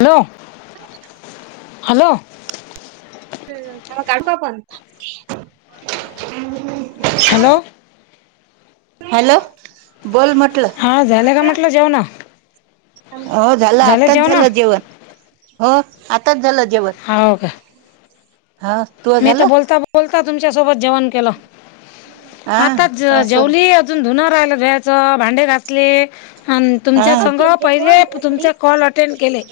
Hello ह hello तेव काढतो आपण हॅलो हॅलो बोल म्ह हा झालं का म्हटलं जेवणा हो झालं आताच झालं जेवण हो आताच झालं जेवण हो का हा तुझ मी तर झालं बोलता बोलता तुमच्या सोबत जेवण के हा आता असं जेवली अजून ुन राहिला ज भांडे घासले आणि हा तुमच्या संग्रह पहिले तुमचे कॉल अटेंड केले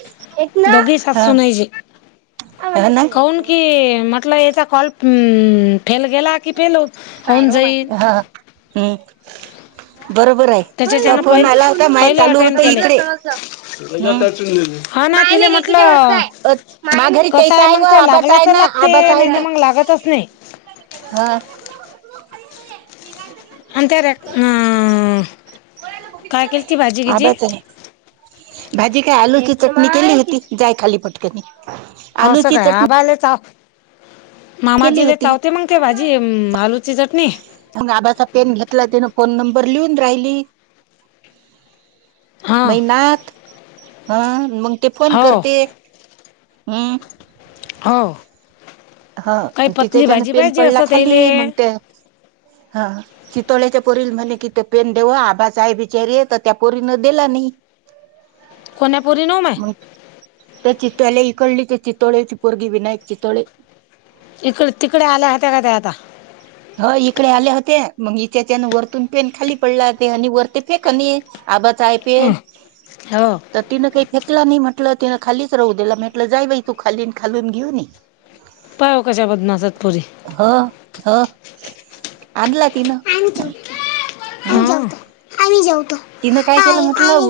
दोघी हा सासूजे ह ना काऊन की म्हटलं याचा कॉल फेल गेला कि फेल हो होऊन जाईल हा हम्म बरोबर आहे तो त्याच्याच्यान फोन पहि आला होता माय पहिले चालू होत अटेंड केले इकडे हम्म हा ना तिला म्हटलं माघारी कस त्यायचा आहे व मग तो आबाचा लागला आहे त ना ते आबाचा आहे नाही तर ना मग लागतच नाही हा अंत रेक् आबाच आहे भाजी काय आलूची चटणी केली होती जाय खाली पटक्यानी असं आलूची काय चटणी आबाले चाव केली मामाजीले होती चावते मगते भाजी आलूची चटणी मग आबाचा पेन घेतला तिं फोन नंब बरलिहून राहिली हा मैनात हा मंग ते फोन हो करते हम्म [unintelligible] [inaudible] हो [inaudible] [unintelligible] हा काही तिथे पतली त्यान भाजी पेन पाहिजे पडला असं खाली त्याले मग त्या [unintelligible] [inaudible] [unintelligible] [inaudible] हा चितोळ्याच्या पोरीला म्हणे किथ पेन देव आबाचा आहे बिचारी आहे तर त्या पोरीन दिला नाही [unintelligible] [inaudible] कोण्याप नऊमे [inaudible] मग [unintelligible] त्या चित्ल्या इकडली त्या चितोळे ति पोरगी विनायक चितोळे इकडे तिकडे आल्या होत्या का त्या आता ह इकडे आल्या होते्या मग हच्याच्यान वरतून पेन खाली पडला होते आणि वर ते फेकणी आबाचय पे हं, हो त तिन काही फे- - तला नाही म्हटलं तिनं खालीच राहू दला म्हंटलं जाई बाई तू खाली खालून घेऊन ये. पाय कशा बदनासातपुरी ह ह आणला तीन. [unintelligible] हम् [unintelligible] [inaudible] [unintelligible] [inaudible] आ जाऊत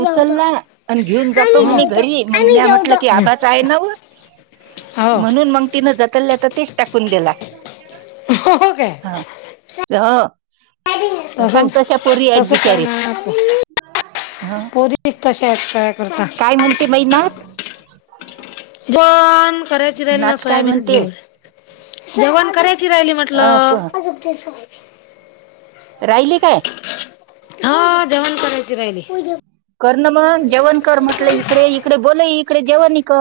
उचलला आणि घेऊन आ जातो म्हणे जात घरी मग आमही म्या जाऊत म्हटलं की [unintelligible] [inaudible] ह आबाच आहे ना व [unintelligible] [inaudible] म्हणून मग तिनं जात तेष्टा कुून देला हो काय हा ह सांग कशा पोरी तसच आहेत तस का बिचारी नात ह पस [unintelligible] [inaudible] तश आहेत काय करता काय म्हणते बाई नात बन [unintelligible] [inaudible] करायच राहिल ना नात काय सोयाबीन म्हणते बर जेवण करायची राहिली अस म्हटलंज राहिली काय हा जेवण करायची राहिली कर ना मग जेवणकर म्हटलं इकडे इकडे बोय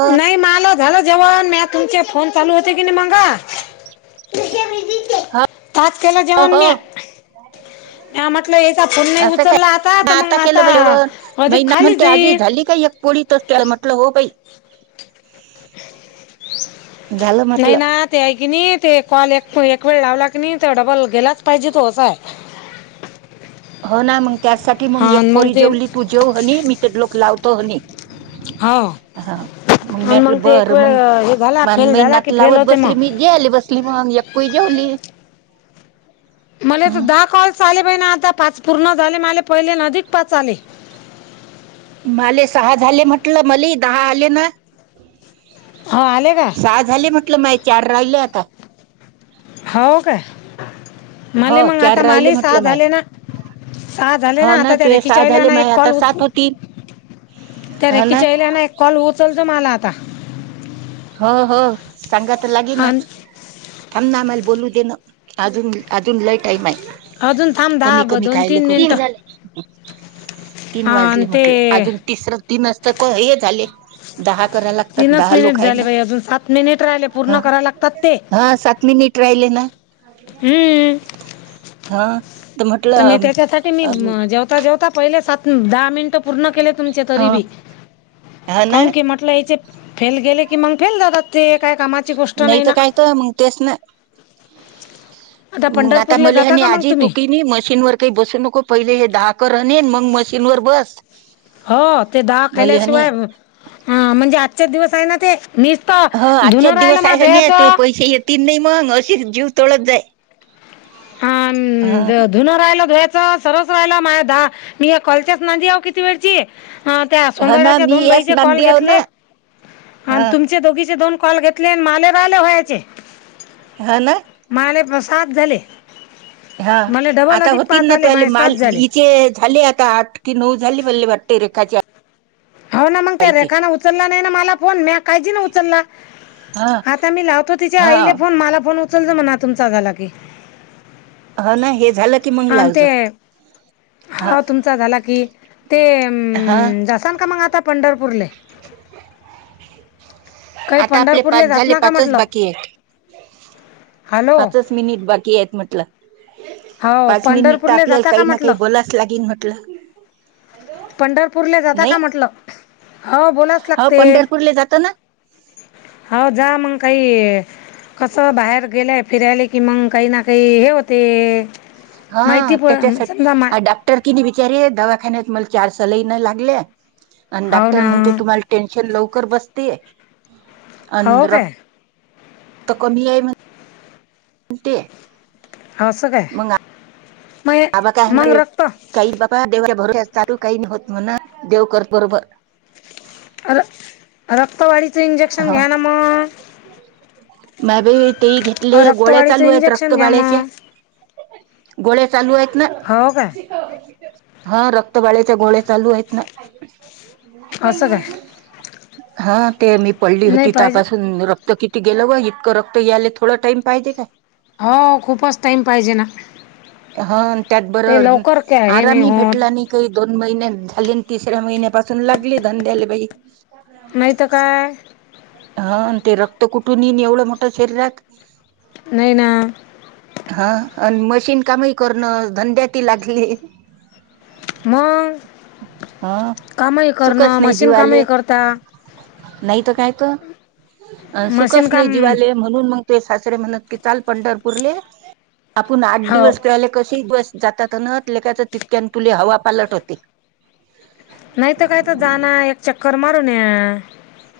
नाही मला झालं जेव म्या [unintelligible] [inaudible] तुमचे फोन चालू होते की नाही मगा [unintelligible] [inaudible] पाच केला हो जेवण म हो [unintelligible] [inaudible] या म्हटलं याचा फोन नाही असं काय उचलला आता म तर मंग केलं आता बाई जेवण अधिक खाली जाई ोडी तर त्या मतलब होई [unintelligible] [inaudible] झालं म्हटलं नाहीय ना तेय कनी [inaudible] [unintelligible] ते कॉल एक एक वेळ लावला की नही डबल गेलाच पाहिजे तो असायं. होना मग त्यासाठी मग एक पोरी जेवली तू जेव हनी मी ते लोक लावतो हनी. हो [inaudible] हा मग मी आणि आटलं ते एक बर मग वेळ हे झाला मा फेल झाला महिनात की फेल लावत होते बसली. मी मग जे आले बसली. होम अप जेवली [unintelligible] मला तर हम्म दहा कॉल चाले. महिना आता पाच पूर्ण झाले माले पहिले अधिक पाच आले. [inaudible] मले सहा झाले म्हटलं मल दहा आले ना. हो आले का सहा झाले म्हटलं माय चार राहिल आता. [unintelligible] [inaudible] हो का. हो मले मंग चार आता, राहिले मला साहा म्हटलं माय झाले ना. सा झाले ना हो आता त्या तुझे रेकीच्या सहा आईने झाले ना एक माय कॉल आता उच सात - होतील - त्या हो ना रेकीच्याहिल्याना एक कॉल उचलत मला आता. हो, हो. सांगा तर लागेन. आणि थांबनामल बोलू देण अजून अजून लय टाईम हाय. अजून थांब कमी दहा कमी दोन खायले तीन ख ती [unintelligible] मिनटं तीन आणि वाजली म्हटल ते अजून तिसरं तीन असत हे झाले दहा - - करा लागतात. तीनच धा मिनिट लोकं झाले हयना. बाई अजून सात मिनिट राहिले पूर्ण करा लागतात ते [unintelligible] ट राहिले ना. हम्म हा. तर मी त्याच्यासाठी मी जेवता जेवता पहिले सात दहा - - मिनट पूर्ण केले तुम ह तरी बी ह ना कीन के म्हटलं याचे - - फेल गेले की मग फेल जातात ते काय कामा - - नाही तर कायत मग तेच ना. मग आता पंढरपूरला जाता मलेनी का मग आजी तुम्ही तुकी मशीनवर काही बसू नको. पहिले हे धाकर आणनेन मग मशीनवरर बस. हो ते दहा मले हने केल्याशिवाय म्हणजे आजचेच दिवस हाय ना ते. नसत ह धुन राहिल माझं धुयाचं. तीन नाही मग अशी जीव तोळत जाई. हा धुन राहिल सरवस राहिला माझ दा मी कॉलच्यास नांदी आव किती वेळची. ह त्या ह ना सोनंदड्याच्या मी दोन याच बाईचे कॉल नांदी आव ना घेतले ह आणि तुमचे दोघीचे दोन. कॉल घेतले माले राहिले व्हायचे. हाना. माले प- सात झाले. हा. मला डबल आता अधिक होतील पाच ना आले त माये सात माल झाले इचे - - झाले आता आठ की नऊ झाले म्हल्ले वाटते रेखाची. हो ना. मग त्या रेखाने उचलला नाही ना मला फोन म काजी ना उचलला. हा आता मी लावतो तिचे हा आईले फोन मला फोन उचलतो म्हणा तुमचा झाला की. हो ना हे झालं की मग अ ते लावजो हा तुमचा झाला की. ते हा जसान का मग आता पंढरपूरले? काही आता आपले पाच पंढरपूरले जात झाले ना का पाचच म्हटलं बाकी आहेत. हॅलो पाचच मिनिट बाकी आहेत म्हटलं. हो पाच मिनिट तर पंढरपूरले आपल्याला जाता का काही ना म्हटलं? काही बोलाच लागेल म्हटलं पंढरपूर ला जाता नाही का म्हटल? हो बोलाच हो लागते. पंढरपूरला जातो ना हो. जा मंग काही कस बाहेर गेलेय फिरायला. कि मग काही ना काही हे होते. हा माहिती पण समजा मा त्याच्यासाठी डॉक्टर कि नाही विचारी दवाखान्यात मला चार सलईन लागल्या. आणि हो डाक्टर ना म्हणते तुम्हाला टेन्शन लवकर बसतेय. अंद हो र काय आता कमी आहे म्ह. ते. असस का. बाबा काय काही बाबा देव भर. चालू काही नाही होत म्हणा देवकर बरोबर. रक्तवाढीचं इंजेक्शन घ्या ना मग. माभई तेही अ, घेतले गोळ्या रक्तवाढीचं चालू आहेत रक्त इंजेक्शन घ्या बाळ्याचे. मग गोळ्या चालू आहेत ना. हो काय हा रक्त बाळेच्या गोळ्या चालू आहेत ना. असं काय हा ते मी पडली नाही होती पाहिजे त्यापासून. तर किती गेलं ग इतकं रक्त याय थोडा टाम पाहिजे काय. हो खूपच टाइम पाहिजे ना. हा त्यात ते बरबर लवकर काय हे नाही आरामी भेटला होत नाही काही. दोन महिन्या झाले आणि तिसऱ्या महिन्यापासून लागली धंद्याला बाई. माहत काय. हा ते रक्त कुटून एवढं मोठं शरीरात. नाही ना हा आणि मजा न कामही करण धंद्या त लागली. मग हा कामही सुखच करणं नाही मशीन कामही जीवाले करता. नाही तर काय त. अ मशीन सुखस नाही काम जीवाले म्हणून मग ते सासरे म्हणत की चाल पंढरपूरले. आपण आठ हो दिवस पळाला कसे बस. जातात नत लेकायच तितक्या तुले हवा पालट होते नाहीत काय तर जाण एक चक्कर मारून या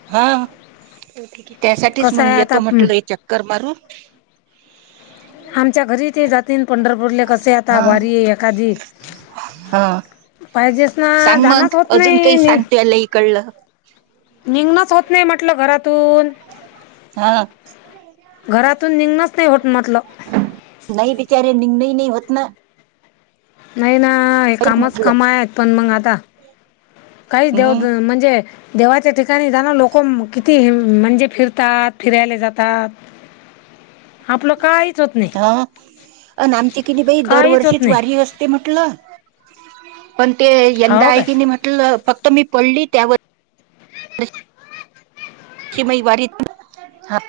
हा त्यासाठीच कसं मग आहे आता येतो हं, म्हटलं चक्कर मारून आमच्या घरी ते जातीलन पंढरपूरले कसे आता हा वारी आहे एखादी हा पाहिजेच ना सांग जाणच मग होत अजून नाही काही मी सांग त्याला इकडलं निघणच होत नाही म्हटलं घरातून हा निघनच नाही होत म्हटलं नाही बिचारे निघन नाही होत ना नाही ना हे तेच कामच म्हटलं कामा आहेत पण मग आता काही देऊ हम्म म्हणजे देवाच्या ठिकाणी जाण लोक किती म्हणजे फिरतात फिरायला जातात आपलं काय हा आणि आमची कि नाही बाई काहीच होत दरवर्षीच नाही वारी असते म्हटलं पण ते यंदा हो आहे काय की नाही म्हटलं फक्त मी पडली त्यावर कि म वारीत ह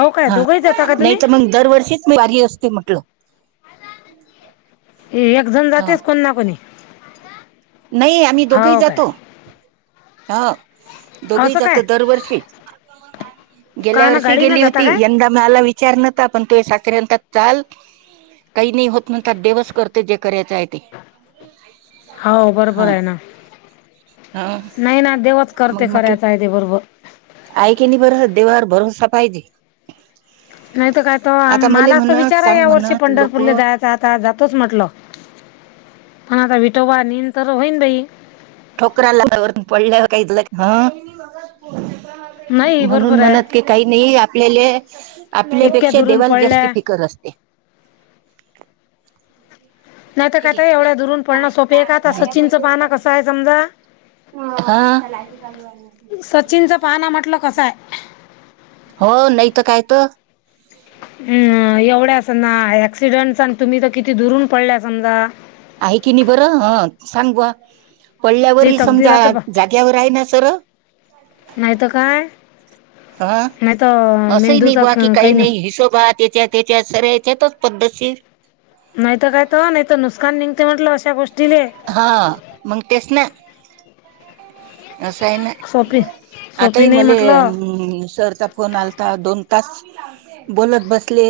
हो काय हा दोघंही जाता का नाही तुम्ही तर मग दरवर्षी म व्य असते म्हटलं एक जण हा जातेच कोणी ना कोणी नाही आमही दोघेही हो काय जातो हा दोघंही असं जात काय दरवर्षी गेल्या का ना वर्षी गाडी ना गेली जाता होती काय यंदा माला विचार विचार नव्हता पण तू ये सासरे म्हणतात चाल काही नाही होत म्हणतात देवस करते जे करायचं आहे ते हो बरोबर हा आहे ना हा नाही ना देवच करते मग म्हटलं करायच आहे ते बरोबर आहे कि नाही बर देवावर भरवसा पायजे नाहीत काय त मला अस म्हणत विचार आहे सांग या वर्षी म्हणत लोक पंढरपूरला जायच आता जातोच म्हटलं हो तर विठोबा नेईन तर होईन बाई ठोकऱ्याला त्या वर पडलं काही ह नाही म्हणून बरोबर म्हणत की आहे काही नाही आपल्याले इतक्या आपल्यापेक्षा दुरून देवाला जास्त पडल्या फिकर असते नाहीत कायताय एवढ्या दुरून पडणं सोप आहे का आता सचिनचं पाना कसं आहे समजा हा सचिनच पाहना म्हटलं कसय हो नाही तर कायत अम् एवढ्यास ना ऍक्सिडेंट आणि तुम्ही तर किती दुरून पडल्या समजा आहे की नाही बरं हं सांग बा जे पडल्यावरही समजा तकदीराचं जाग्यावर आहे ना सर नाहीत काय हा नाही तर असंही नाही मेंदूचा बा की क- काही नस नाही हिशोबात य त्याच्या सर याच्यातच पद्धतशीर नाहीत काय त नाहीत नुकसान निघते म्हटलं अशा गोष्टी हा मग तेच ना हम असं आहे ना आता ह नाही मले म्हटलं सरचा फोन आलाता दोन तास बोलत बसले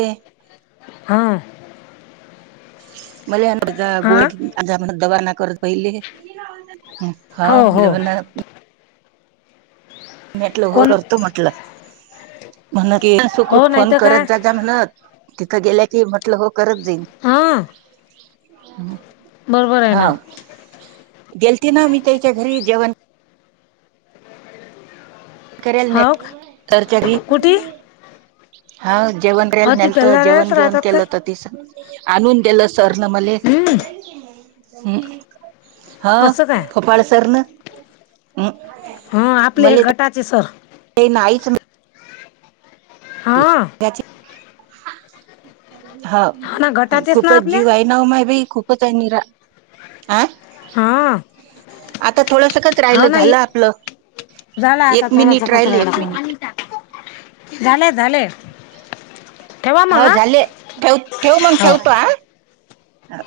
हां मले हां गोळ्या आण दवाखा ना कर पहिले हा हो हो म्हजे म्ह म्हटलं घोर कोण करतो म्हणत हो सुखरूप नाही फोन तर काय करत जा जा म्हणत तिथं गेल्या की म्हटलं हो करत देईन हां बरोबर आहे ना हा गेलती ना मी त्याच्या घरी जेवण केल हो का नाही तरचरी कुठे हा जेवण राहिल हो ती नलत जेवण तेलाऱ्याच घेऊन राहतात का केलं होत तिस आणून दिलं सरन मला हम्म ह हा असं काय फोपाळसर न हां आपले हे मले गटाचे सर ते नाहीच हां त्याची हा ना गटाचेच ना खूपच जीव आहे नाव मा बाई खूपच आहे निरा आ हा आता थोडस काच राहिलं झालं आपलं. झाला आता एक मिनिट थोडासकच राहिल रायला. एक मिनिट झाले, झाले ठेवा मग हो हा झाले ठेव ठेव मग हो ठेवतो ह हा